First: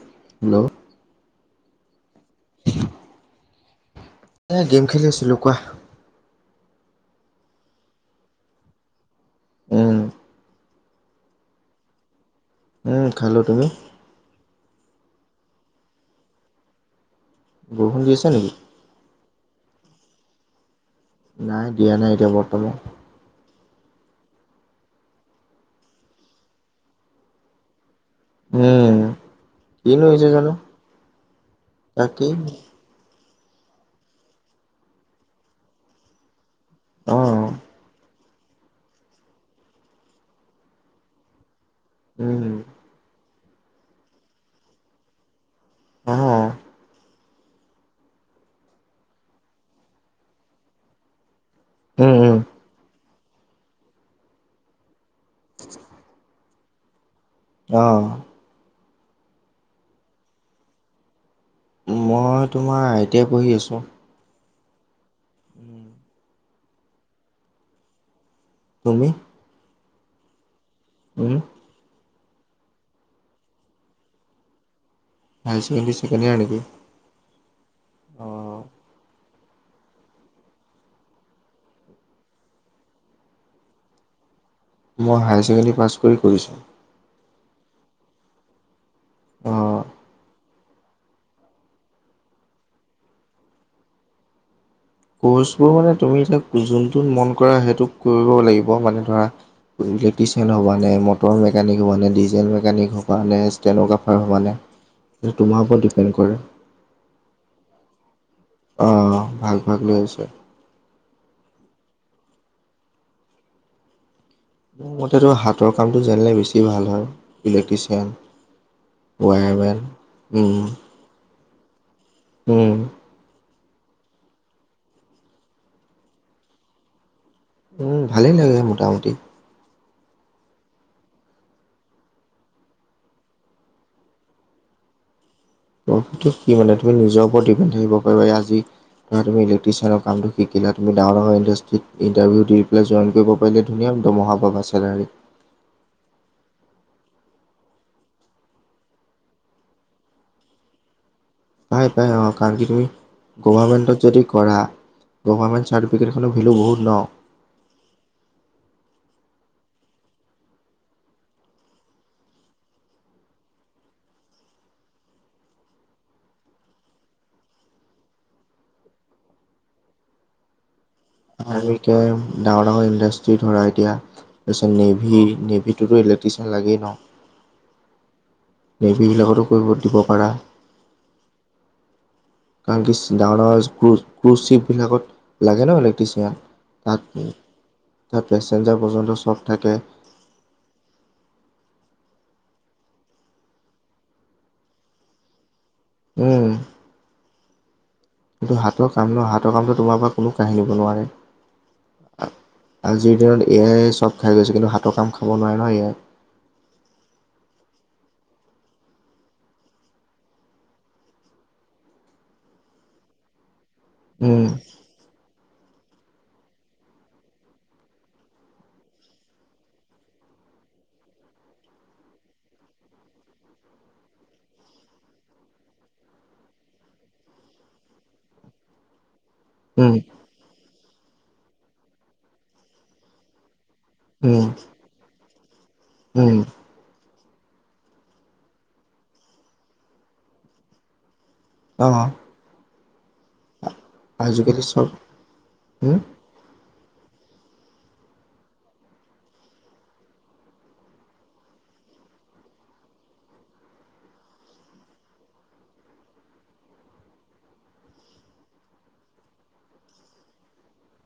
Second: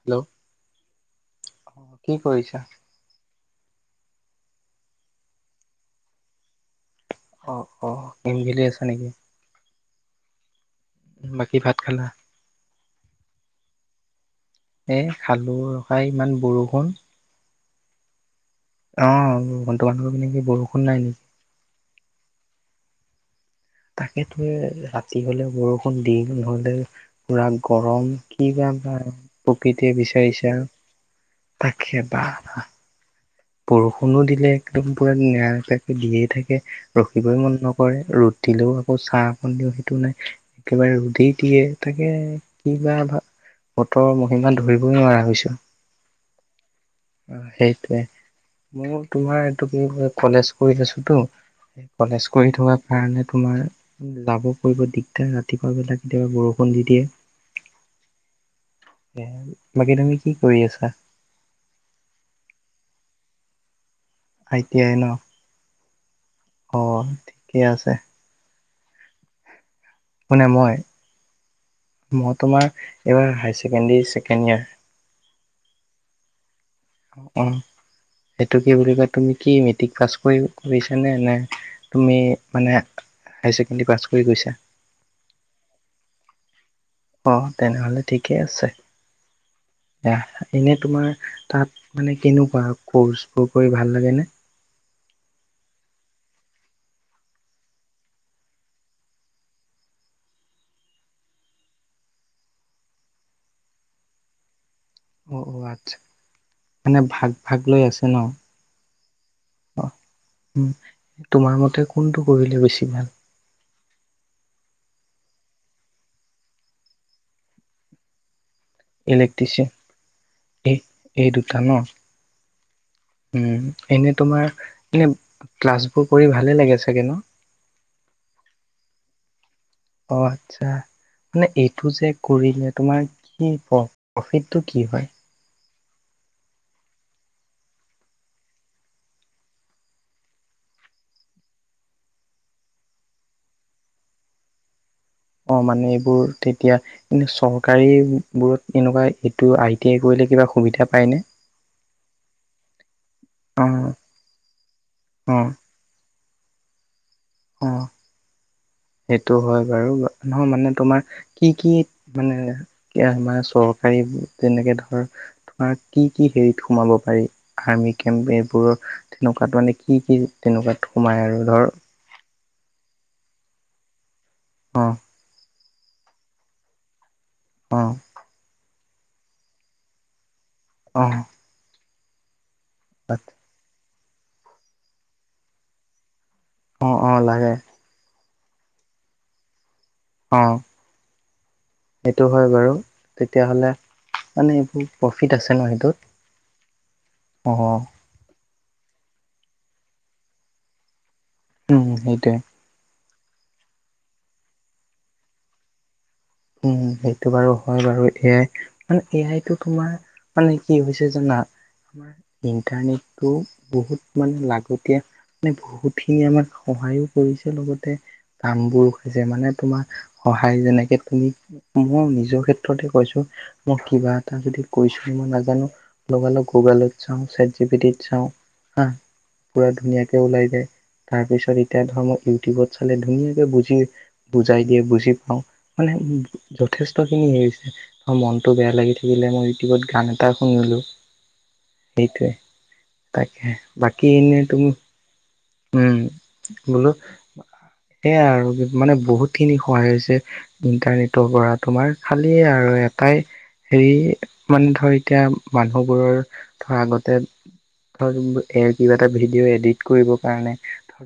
Hello hello কি কৰিছা এয়া গেম খেলি আছিলো কোৱা অ অ গেম খেলি আছা নেকি উম বাকী ভাত খালা ওম খালো তুমি এই খালো ৰবা ইমান বৰষুণ বৰষুণ দি আছে নেকি অ [unintelligible] কি বৰষুণ নাই নেকি নাই দিয়া নাই এতিয়া বৰ্তমান তাকেহে ৰাতি হলে বৰষুণ দিন হলে পুৰা গৰম কি বা উম বা প্ৰকৃতিয়ে কিনো হৈছে জানো বিচাৰিছে আৰু তাকে বা তাকেই বৰষুণো দিলে একদম পুৰা নৰা নেপেৰাকে দিয়েই থাকে অ ৰখিবই মন নকৰে ৰ'দ দিলেও আকৌ চাহ অকণ দিওঁ সেইটো নাই একেবাৰে ৰদেই দিয়ে তাকে উম কিবা ভাল বতৰৰ মহিমা ধৰিবই নোৱাৰা হৈছো আহা অ সেইটোৱে মোৰ তোমাৰ এইটো কি ক কলেজ কৰি আছোতো উম কলেজ উম কৰি থকা কাৰণে তোমাৰ লাভো কৰিব দিগ তেয়া ৰাতিপুৱা বেলাত কেতিয়াবা বৰষুণ দি দিয়ে অ এ বাকী তুমি কি কৰি আছা মই তোমাৰ আই টি আই পঢ়ি আছোঁ। আই টি আই ন অ ঠিকে আছে। তুমি কোনে মই উম মই তোমাৰ এইবাৰ high secondary second year. High second year নেকি? অহ অ এইটো কি বুলি কয় তুমি কি মেট্ৰিক পাছ কৰি কৰিছানে নে তুমি মানে হায়াৰ ছেকেণ্ডাৰী পাছ কৰি গৈছা মই হায়াৰ ছেকেণ্ডেৰী পাছ কৰি কৰিছোঁ। অঁ তেনেহ'লে ঠিকেই আছে অ দিয়া এনেই তোমাৰ তাত মানে কেনেকুৱা ক'চবোৰ কৰি ভাল লাগেনে? কৰ্চবোৰ মানে তুমি এতিয়া যোনটো মন কৰা সেইটোক কৰিব লাগিব মানে ধৰা ইলেক্ট্ৰিচিয়ান হ'বা নে, মটৰ মেকানিক হ'বা নে, ডিজেল মেকানিক হ'বা নে, ষ্টেন'গ্ৰাফাৰ হ'বা নে অ অ তোমাৰ ওপৰত আচ্ছা ডিপেণ্ড কৰে মানে ভাগ ভাগ লৈ আছে ন অ ভাগ ভাগ অ লৈ আছে। উম তোমাৰ মতে কোনটো কৰিলে বেছি ভাল মোৰ মতেতো হাতৰ কামটো জানিলে বেছি ভাল হয় ইলেক্ট্ৰিচিয়ান। ইলেক্ট্ৰিচিয়ান [unintelligible] উম এই এই দুটা ন উম উ এনে তোমাৰ এনে ক্লাছবোৰ কৰি ভালে লাগে চাগে ন। উম ভালে লাগে মোটামুটি। অ আচ্ছা মানে এইটো যে কৰিলে তোমাৰ কি প্ৰ প্ৰফিটতো কি হয়? প্ৰফিটতো কি মানে তুমি নিজৰ ওপৰত ডিপেণ্ড থাকিব পাৰিবা এই আজি তুমি ইলেকট্ৰিচিয়ানৰ কামটো শিকিলা তুমি ডাঙৰ ডাঙৰ ইণ্ডাষ্ট্ৰীত ইণ্টাৰভিউ দি পিনে জইন কৰিব পাৰিলেটো ধুনীয়া দৰমাহ পাবা চেলাৰী অ মানে এইবোৰ তেতিয়া, এনে চৰকাৰী বোৰত এনেকুৱা এইটো আই টি আই কৰিলে কিবা সুবিধা পায় নে? পাই পাই অ কাৰণ কি তুমি অ গভাৰমেণ্টত যদি কৰা অ গভামেণ্ট চাৰ্টিফিকেট খনৰ ভেলু বহুত ন। অ সেইটো হয় বাৰু নহয় মানে তোমাৰ কি কি মানে কিয়া আমাৰ চৰকাৰী যেনেকে ধৰ কি কি হেৰিত সোমাব পাৰি আৰ্মি কেম্প এইবোৰ তেনেকুৱাত মানে কি কি তেনেকুৱাত সোমায় আৰু ধৰ- আমি ডাঙৰ ডাঙৰ ইণ্ডাষ্ট্ৰী ধৰা এতিয়া তাৰপিছত অ নেভি নেভিত- টোতো ইলেকট্ৰিচিয়ান লাগেই ন। অ নেভি বিলাকতো কৰিব দিব পাৰা। অ কাৰণ কি ডাঙৰ ডাঙৰ ক্ৰু ক্ৰুজ চিপবিলাকত লাগে ন ইলেক্ট্ৰিচিয়ান। অ অ তাত লাগে তাত পেচেঞ্জাৰ পৰ্যন্ত চব থাকে। অঁ। সেইটো হয় বাৰু তেতিয়াহ'লে মানে এইবোৰ প্ৰফিট আছে ন সেইটোত। উম। অঁ অহ। এইটো হাতৰ কামটো হাতৰ কামটো তোমাৰ পৰা কোনো কাহিনিব নোৱাৰে। উম সেইটোয়ে। আজিৰ দিনত এ আই চব খাই গৈছে কিন্তু হাতৰ কাম খাব নোৱাৰে ন এ আই। উম সেইটো বাৰু হয় বাৰু এ আই মানে এ আই টো তোমাৰ। মানে কি হৈছে জানা ইণ্টাৰনেটটো বহুত। উম মানে লাগতি মানে বহুতখিনি আমাক সহায়ো কৰিছে লগতে। কামবোৰ হৈছে মানে তোমাৰ সহায় যেনেকে, তুমি মই নিজৰ ক্ষেত্ৰতে কৈছো মই কিবা এটা যদি কৈছো মই নাজানো। লগা লগ গুগল অত চাওঁ চেট জি পি তিত চাওঁ হা? পুৰা উম ধুনীয়াকে ওলাই যায় তাৰ পিছত এতিয়া ধৰ ম ইউটিউবত চালে ধুনীয়াকে বুজি উম বুজাই দিয়ে বুজি পাওঁ উম মানে যথেষ্ট খিনি হৈছে। মই মনটো বেয়া লাগি থাকিলে মই ইউটিউবত গান এটা শুনিলো। অ সেইটোৱে তাকে বাকী এনেই আজিকালি তুমি চব উম। বোলো সেয়া আৰু মানে বহুত খিনি সহায় হৈছে। ইণ্টাৰনেটৰ পৰা তোমাৰ খালী আৰু এটাই। হেৰি মানে ধৰ এতিয়া মানুহবোৰৰ ধৰ আগতে। এ কিবা এটা ভিডিঅ' এডিট কৰিবৰ কাৰণে।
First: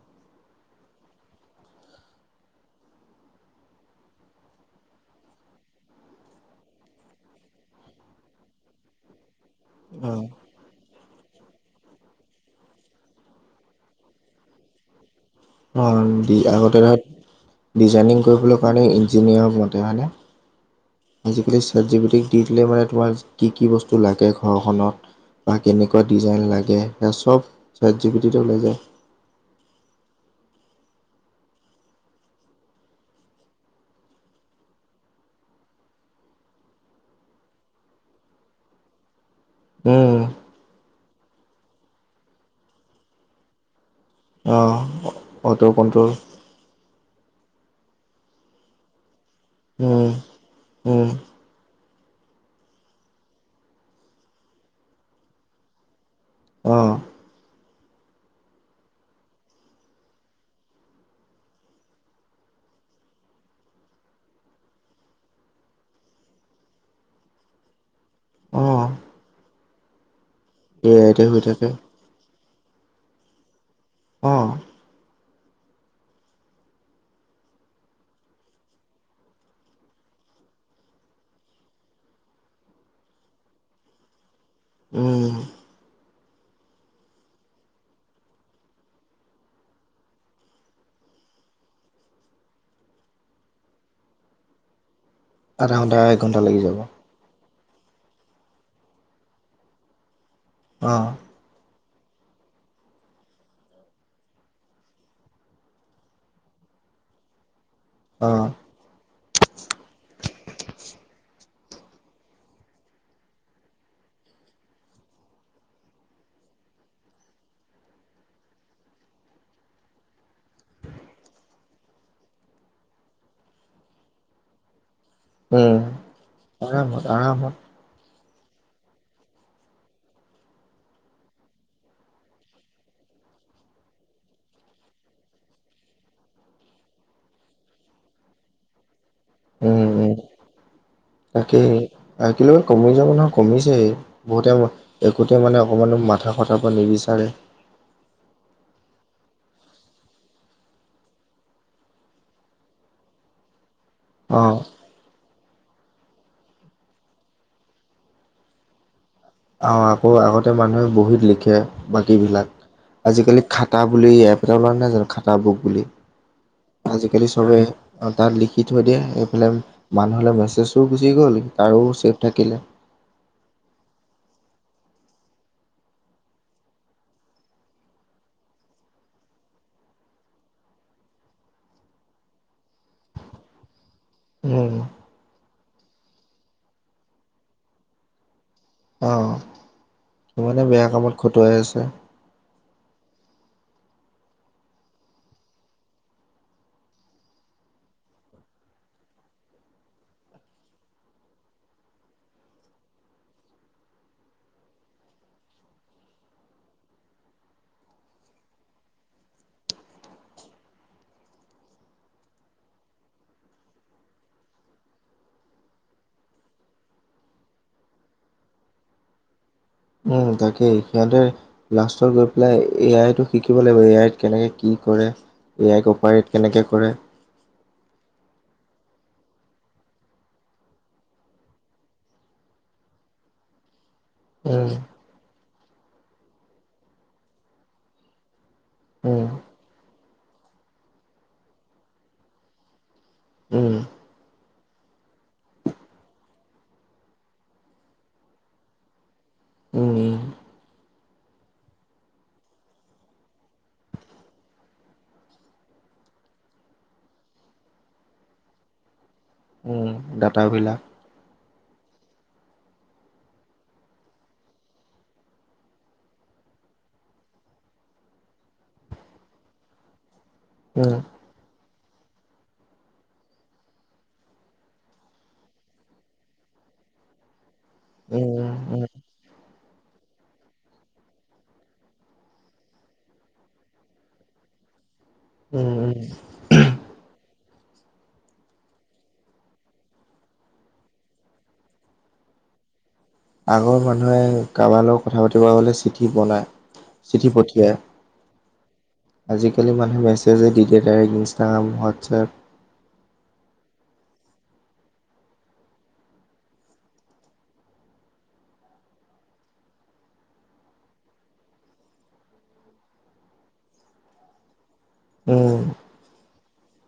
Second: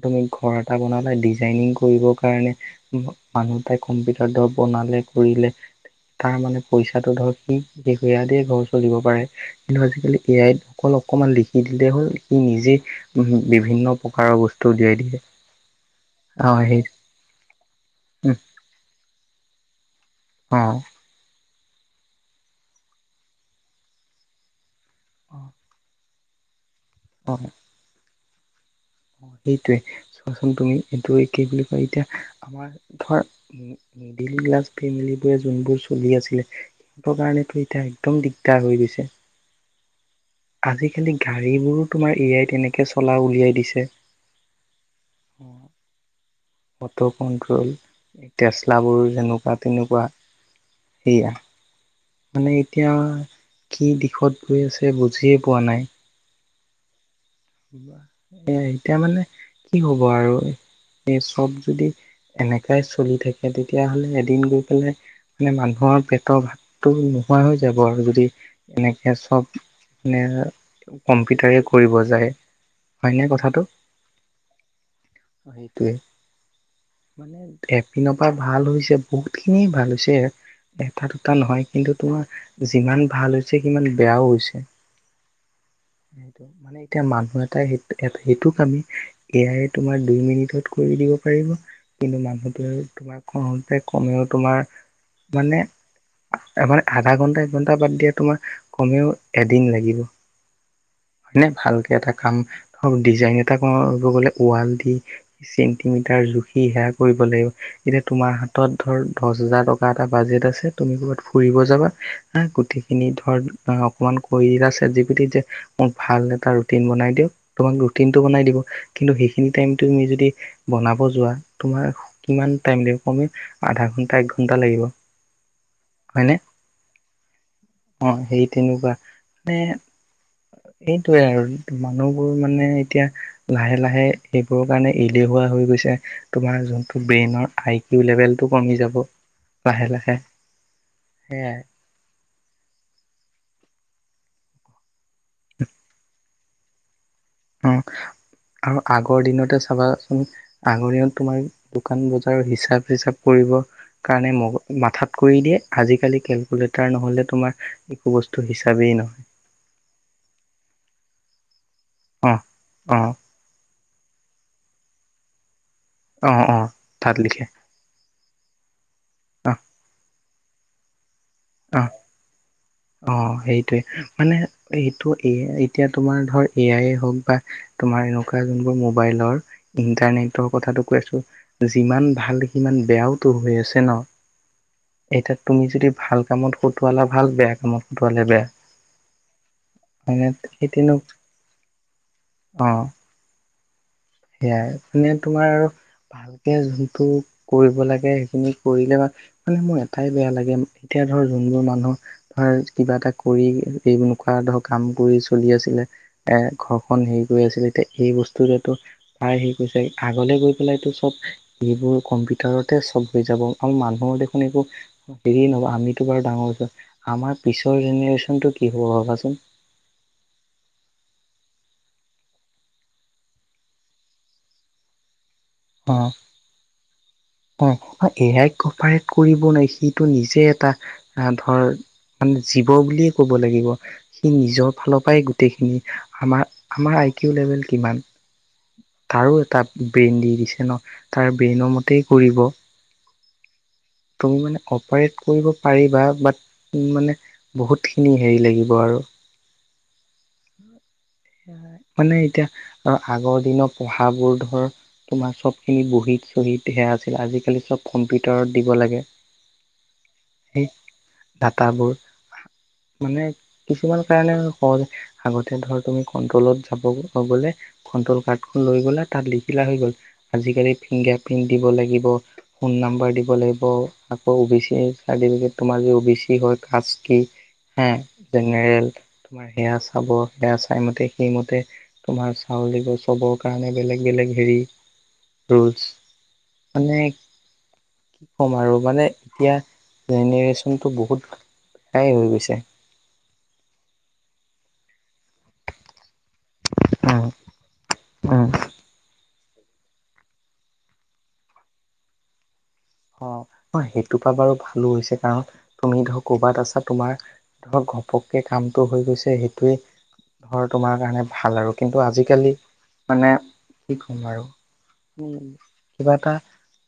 তুমি ঘৰ এটা বনালা ডিজাইনিং কৰিবৰ কাৰণে মানুহ তাই কম্পিউটাৰ। ৰ বনালে কৰিলে। তাৰ মানে পইচাটো ধৰক সি সিবিলা দিয়ে ঘৰ চলিব পাৰে। কিন্তু অ আজিকালি এ আই ত অকল অকমান লিখি দিলেই হ'ল নিজে উম বিভিন্ন প্ৰকাৰৰ বস্তু উলিয়াই দিলে। অ', আগতে ধৰক ডিজাইনিং কৰিবলৈ কাৰণে ইঞ্জিনিয়াৰ মতে হয়নে? অঁ। আজিকালি ছেট যি পি টিক দি দিলে মানে তোমাৰ কি কি বস্তু লাগে ঘৰখনত। বা অ কেনেকুৱা ডিজাইন লাগে সেয়া চব ছেত জি পি টিত এ ওলাই যায়। অ সেইটোৱে চোৱাচোন তুমি এইটোৱে কি বুলি কয় এতিয়া আমাৰ ধৰ। মিডিল ক্লাছ ফেমিলি বোৰে যোনবোৰ চলি আছিলে। কাৰণেতো এতিয়া একদম দিগদাৰ হৈ গৈছে। উম। আজিকালি গাড়ীবোৰো তোমাৰ এ আই এনেকে চলা উলিয়াই দিছে। অঁ অটো' কণ্ট্ৰল। মটৰ কণ্ট্ৰল এই টেচলাবোৰ যেনেকুৱা তেনেকুৱা। উম উম। সেয়া মানে এতিয়া কি দিশত গৈ আছে বুজিয়ে পোৱা নাই। অহ এ এতিয়া মানে কি হব আৰু এ চব যদি। এনেকাই চলি থাকে তেতিয়াহলে এদিন গৈ পেলাই। মানে মানুহৰ পেটৰ ভাতটো নোহোৱা হৈ যাব আৰু যদি। অহ এনেকে চব মানে এ আইতে হৈ কম্পিউটাৰে থাকে কৰিব যায়। হয়নে কথাটো। অ', সেইটোৱে মানে এপিনৰ পৰা ভাল হৈছে বহুত খিনি ভাল হৈছে এথা দুথা নহয় কিন্তু তোমাৰ যিমান ভাল হৈছে সিমান বেয়াও হৈছে। উম, সেইটোৱে মানে এতিয়া মান এটা স এ সেইটো কামে এ আই তোমাৰ দুই মিনিটত কৰি দিব পাৰিব। কিন্তু মানুহটোৱে তোমাৰ কওঁতে কমেও তোমাৰ মানে আধা ঘণ্টা এক ঘণ্টা লাগি যাব এবাৰ আধা ঘণ্টা একঘণ্টা বাদ দিয়া তোমাৰ কমেও এদিন লাগিব অ', হয় নে ভালকে এটা কাম ধৰ ডিজাইন এটা কৰিব গলে ৱাল দি চেণ্টিমিটাৰ জুখি সেয়া কৰিব লাগিব এতিয়া তোমাৰ অহ হাতত ধৰ দছ হাজাৰ টকা এটা বাজেট আছে তুমি ক'ৰবাত ফুৰিব যাবা হাঁ, গোটেই খিনি ধৰ অকমান কই দিলা ছেট যিপি টিত যে মোক ভাল এটা ৰুটিন বনাই দিয়ক, তোমাক ৰুটিন টো বনায় দিব, কিন্ত সেই খিনি টাইম তুমি যদি বনাব যোৱা তোমাৰ কিমান টাইম লাগিব কমেও আধা ঘন্টা এক ঘন্টা লাগিব। উম, হয়নে আৰামত আৰামত অ', সেই তেনেকুৱা মানে সেইটোৱে আৰু মানুহবোৰ মানে এতিয়া লাহে লাহে সেইবোৰৰ কাৰণে এলেহুৱা হৈ গৈছে তোমাৰ যোনটো ব্ৰেইনৰ আই কিউ লেভেলটো কমি যাব। উম লাহে উম লাহে সেইয়াই আই কিউ লেভেল কমি যাব নহয় কমিছে বহুতে একোতে মানে অকণমানো মাথা খটাব নিবিচাৰে উম, আৰু আগৰ দিনতে চাবাচোন আগৰ দিনত তোমাৰ দোকান বজাৰ হিচাপ চিচাপ কৰিব কাৰণে অ মগ মাথাত কৰি দিয়ে আজিকালি কেলকুলেটাৰ নহলে তোমাৰ একো বস্তু হিচাপেই নহয় অ', আকৌ আগতে মানুহে বহুত লিখে অ', বাকীবিলাক অ', আজিকালি খাতা বুলি এপ এটা ওলোৱা নাই জানো খাতা বুক বুলি অ', অ' তাত আজিকালি লিখে চবেই তাত লিখি থৈ দিয়ে এইফালে অ', মানুহলে মেছেজো গুচি গ'ল তাৰো অ'। ছেফ থাকিলে অ', সেইটোৱে মানে এইটো এ এতিয়া তোমাৰ ধৰ এ আই হওক বা তোমাৰ এনেকুৱা যোনবোৰ মোবাইলৰ ইন্টাৰনেটৰ কথাটো কৈ আছো যিমান ভাল সিমান বেয়াওতো হৈ আছে ন'। উম এতিয়া তুমি যদি ভাল কামত কটোৱালা ভাল বেয়া কামত কটোৱালে বেয়া। অ', হয় নে? ইমানে সেই বেয়া তেনে কামত খটুৱাই আছে অ', সেয়াই মানে তোমাৰ আৰু ভালকে যোনটো কৰিব লাগে সেইখিনি কৰিলে বা মানে মোৰ এটাই বেয়া লাগে এতিয়া ধৰ যোনবোৰ মানুহ হয়, কিবা এটা কৰি এই এনেকুৱা ধৰ কাম কৰি চলি আছিলে এ ঘৰখন হেৰি কৰি আছিল এতিয়া এই বস্তুটোৱেটো তাই সেই কৈছে আগলে গৈ পেলাইতো চব এইবোৰ কম্পিউটাৰতে চব হৈ যাব অ', মানুহৰ দেখোন একো হেৰি নহব আমিতো বাৰু ডাঙৰ হৈছো আমাৰ পিছৰ জেনেৰেশ্যনটো কি হ'ব ভাবাচোন? উম, তাকেই [inaudible] লাষ্টত গৈ পেলাই, এ, আই, টো শিকিব লাগিব এ, আই, ত কেনেকে কি কৰে। এ, আই, ক অপাৰেট কেনেকৈ কৰে। অ, এ, আই, ক কপাৰেট কৰিব নোৱাৰ সিটো নিজে এটা ধৰ মানে, জীৱ বুলিয়ে ক'ব লাগিব। সি, উম, নিজৰ ফালৰ পৰাই গোটেইখিনি, আমাৰ আমাৰ আই, কিউ লেভেল কিমান? উম, তাৰো এটা ব্ৰেইন দি দিছে ন, তাৰ ব্ৰেইনৰ মতেই কৰিব। উম, তুমি মানে অপাৰেট কৰিব পাৰিবা, বাট মানে বহুতখিনি হেৰি লাগিব আৰু। উম, মানে এতিয়া আৰু আগৰ দিনৰ পঢ়াবোৰ ধৰ তোমাৰ চবখিনি বহীত- চহীত সেয়া আছিল, আজিকালি চ'ব কম্পিউটাৰত দিব লাগে। উম, সেই ডাটাবিলাক ডাটাবোৰ, মানে কিছুমান কাৰণে সহজ আগতে ধৰ তুমি কন্ট্ৰলত যাব গ'লে কণ্ট্ৰল কাৰ্ডখন লৈ গ'লে তাত লিখিলা হৈ গ'ল। আজিকালি উম, ফিংগাৰ প্ৰিণ্ট দিব লাগিব। ফোন নাম্বৰ দিব লাগিব, আকৌ অ' বি চি চাৰ্টিফিকেট তোমাৰ যে, অ' বি চি হয় কাষ্ট কি? হে, উম, উম, জেনেৰেল, তোমাৰ সেয়া চাব সেয়া টাইমতে, সেইমতে তোমাৰ চাউল দিবোৰ চবৰ কাৰণে বেলেগ, বেলেগ হেৰি? উম, ৰোলছ, উম। মানে কি ক'ম আৰু মানে এতিয়া জেনেৰে্চনটো বহুত হাই হৈ গৈছে। আগৰ মানুহে কাৰোবাৰ লগত কথা পাতিব গ'লে চিঠি বনায়, উম চিঠি পঠিয়ায়। উম, আজিকালি মানুহে মেছেজে দিয়োইৰেক্ট, ইনষ্টাগ্ৰাম হোৱাটছএপ। অ, সেইটোৰ পৰা বাৰু ভালো হৈছে কাৰণ, তুমি ধৰ কৰ'বাত আছা তোমাৰ ধৰক, ঘপককৈ কামটো হৈ গৈছে সেইটোৱেই ঘৰ তোমাৰ কাৰণে ভাল আৰু কিন্তু আজিকালি মানে কি ক'ম আৰু। উম, কিবা এটা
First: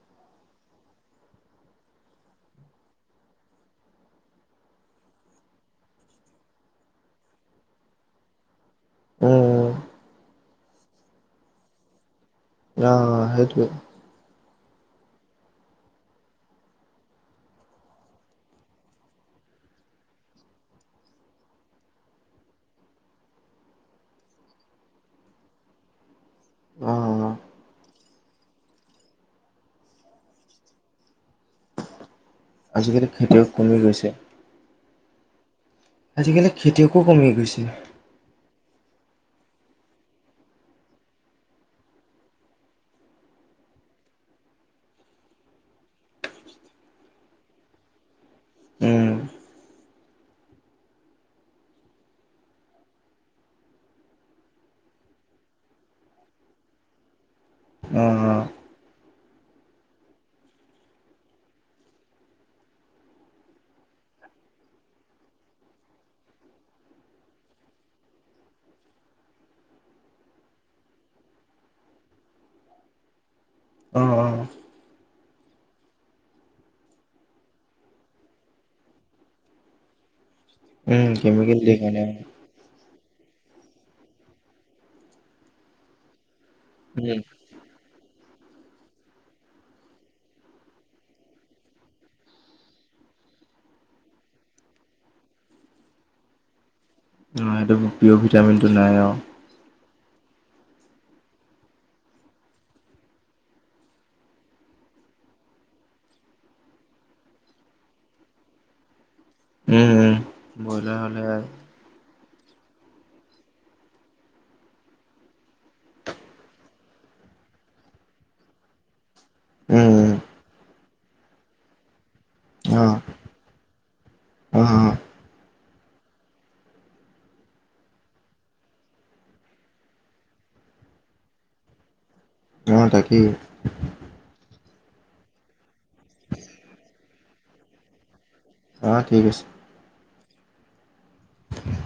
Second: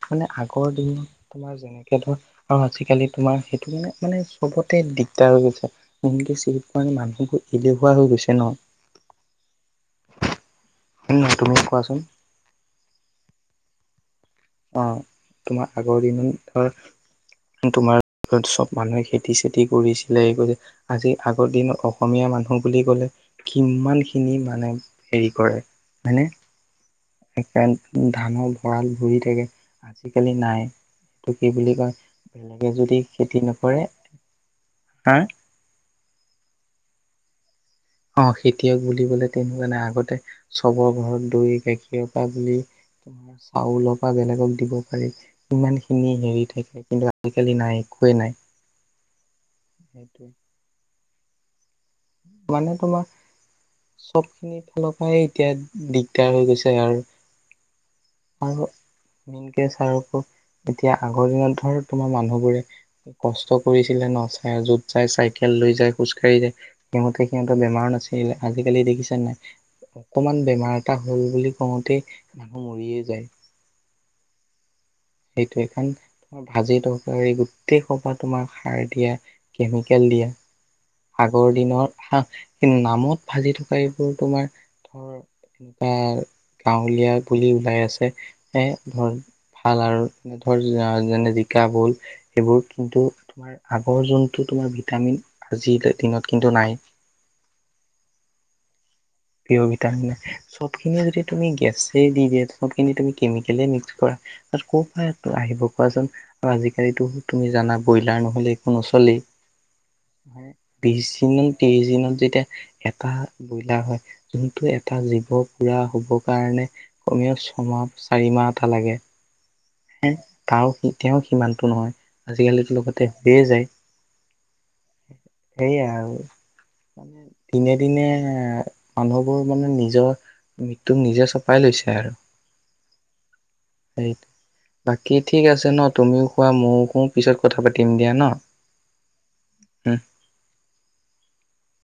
মানে আগৰ দিন তোমাৰ যেনেকে ধৰ আৰু আজিকালি তোমাৰ সেইটো মানে, মানে চবতে দিগদাৰ হৈ গৈছে। [inaudible] মানুহবোৰ এলেহুৱা হৈ গৈছে ন, উম, উম, নহয় তুমি কোৱাচোন। অ, সেইটোৱে। অ, তোমাৰ আগৰ [inaudible] ধৰ তোমাৰ ঘৰত চ'ব মানুহে খেতি-চেতি কৰিছিলে এ আজি আগৰ দিনত অসমীয়া মানুহ বুলি ক'লে। কিমানখিনি মানে হেৰি কৰে, হয় নে? অ'। সেইকাৰণে ধানৰ ভঁৰাল ভৰি কে, আজিকালি নাই, এইটো কি বুলি কয়। বেলেগে যদি আজিকালি খেতি খেতিয়ক কমি নকৰে, গৈছে, হা আজিকালি খেতিয়কো কমি গৈছে। অ, খেতিয়ক বুলিবলৈ তেনেকুৱা নাই, জানে আগতে চবৰ ঘৰত দৈ গাখীৰৰ পৰা বুলি চাউলৰ পৰা বেলেগক দিব পাৰি। ইমান খিনি হেৰি থাকে, কিন্তু আজিকালি নাই একোৱেই নাই। উম, সেইটো মানে, তোমা সব খিনিৰ ফালৰ পৰাই এতিয়া দিগদাৰ হৈ গৈছে আৰু। অ অ মিনকে ছাৰকো এতিয়া আগৰ দিনত ধৰ তোমাৰ মানুহবোৰে কষ্ট কৰিছিলে ন ছাই য'ত যাই চাইকেল লৈ যাই খোজ কাঢ়ি যায়। সিহঁতি সিহঁত বেমাৰ নাছিলে আজিকালি দেখিছে নাই অকমান বেমাৰ এটা হ'ল বুলি কওঁতেই মানুহ মৰিয়েই যায়। অ অ। সেইটোৱে খন অ ভাজি তৰকাৰী গোটেই সপাহ তোমাৰ সাৰ দিয়া কেমিকেল দিয়া উম, আগৰ কেমিকেল দিয়ে দিনৰ কাৰণে। হা কিন্তু নামত ভাজি থকা এইবোৰ তোমাৰ ধৰ তেনকুৱা গাঁৱলীয়া উম, বুলি ওলাই আছে এ ধৰ কালাৰ নে ধৰ যেনে জিকা ভোল সেইবোৰ কিন্তু আগৰ যোনটো তোমাৰ ভিটামিন আজিৰ দিনত কিন্তু নাই। [unintelligible] পিঅ'ৰ ভিটামিনটো নাই অ পিঅৰ ভিটামিন চবখিনি যদি তুমি গেছেই দি দিয়া সবখিনি তুমি কেমিকেলে মিক্স কৰা তা ক পা আহিব কোৱাচোন আজিকালিতো তুমি জানা ব্ৰইলাৰ নহলে একো নচলেই। উম, উম, হে ব্ৰইলাৰ বিশ হ'লে হিনন ত্ৰিশ দিনত যেতিয়া এটা ব্ৰইলাৰ হয়। যোনটো এটা জীৱ পুৰা হ'ব কাৰণে কমীয়া ছমাহ চাৰিমাহ এটা লাগে। হে উম, তাও সিতিয়াও সিমানটো নহয় আজিকালিতো অ', লগতে হৈয়ে যায়। অ', অ', সেইয়া আৰু মানে দিনে দিনে মানুহবোৰ মানে নিজৰ মৃত্যুক নিজে চপাই লৈছে আৰু। অ তাকেই সেইত বাকী ঠিক আছে ন তুমিও খোৱা মও কও পিছত কথা পাতিম দিয়া ন। অ ঠিক আছে। [inaudible]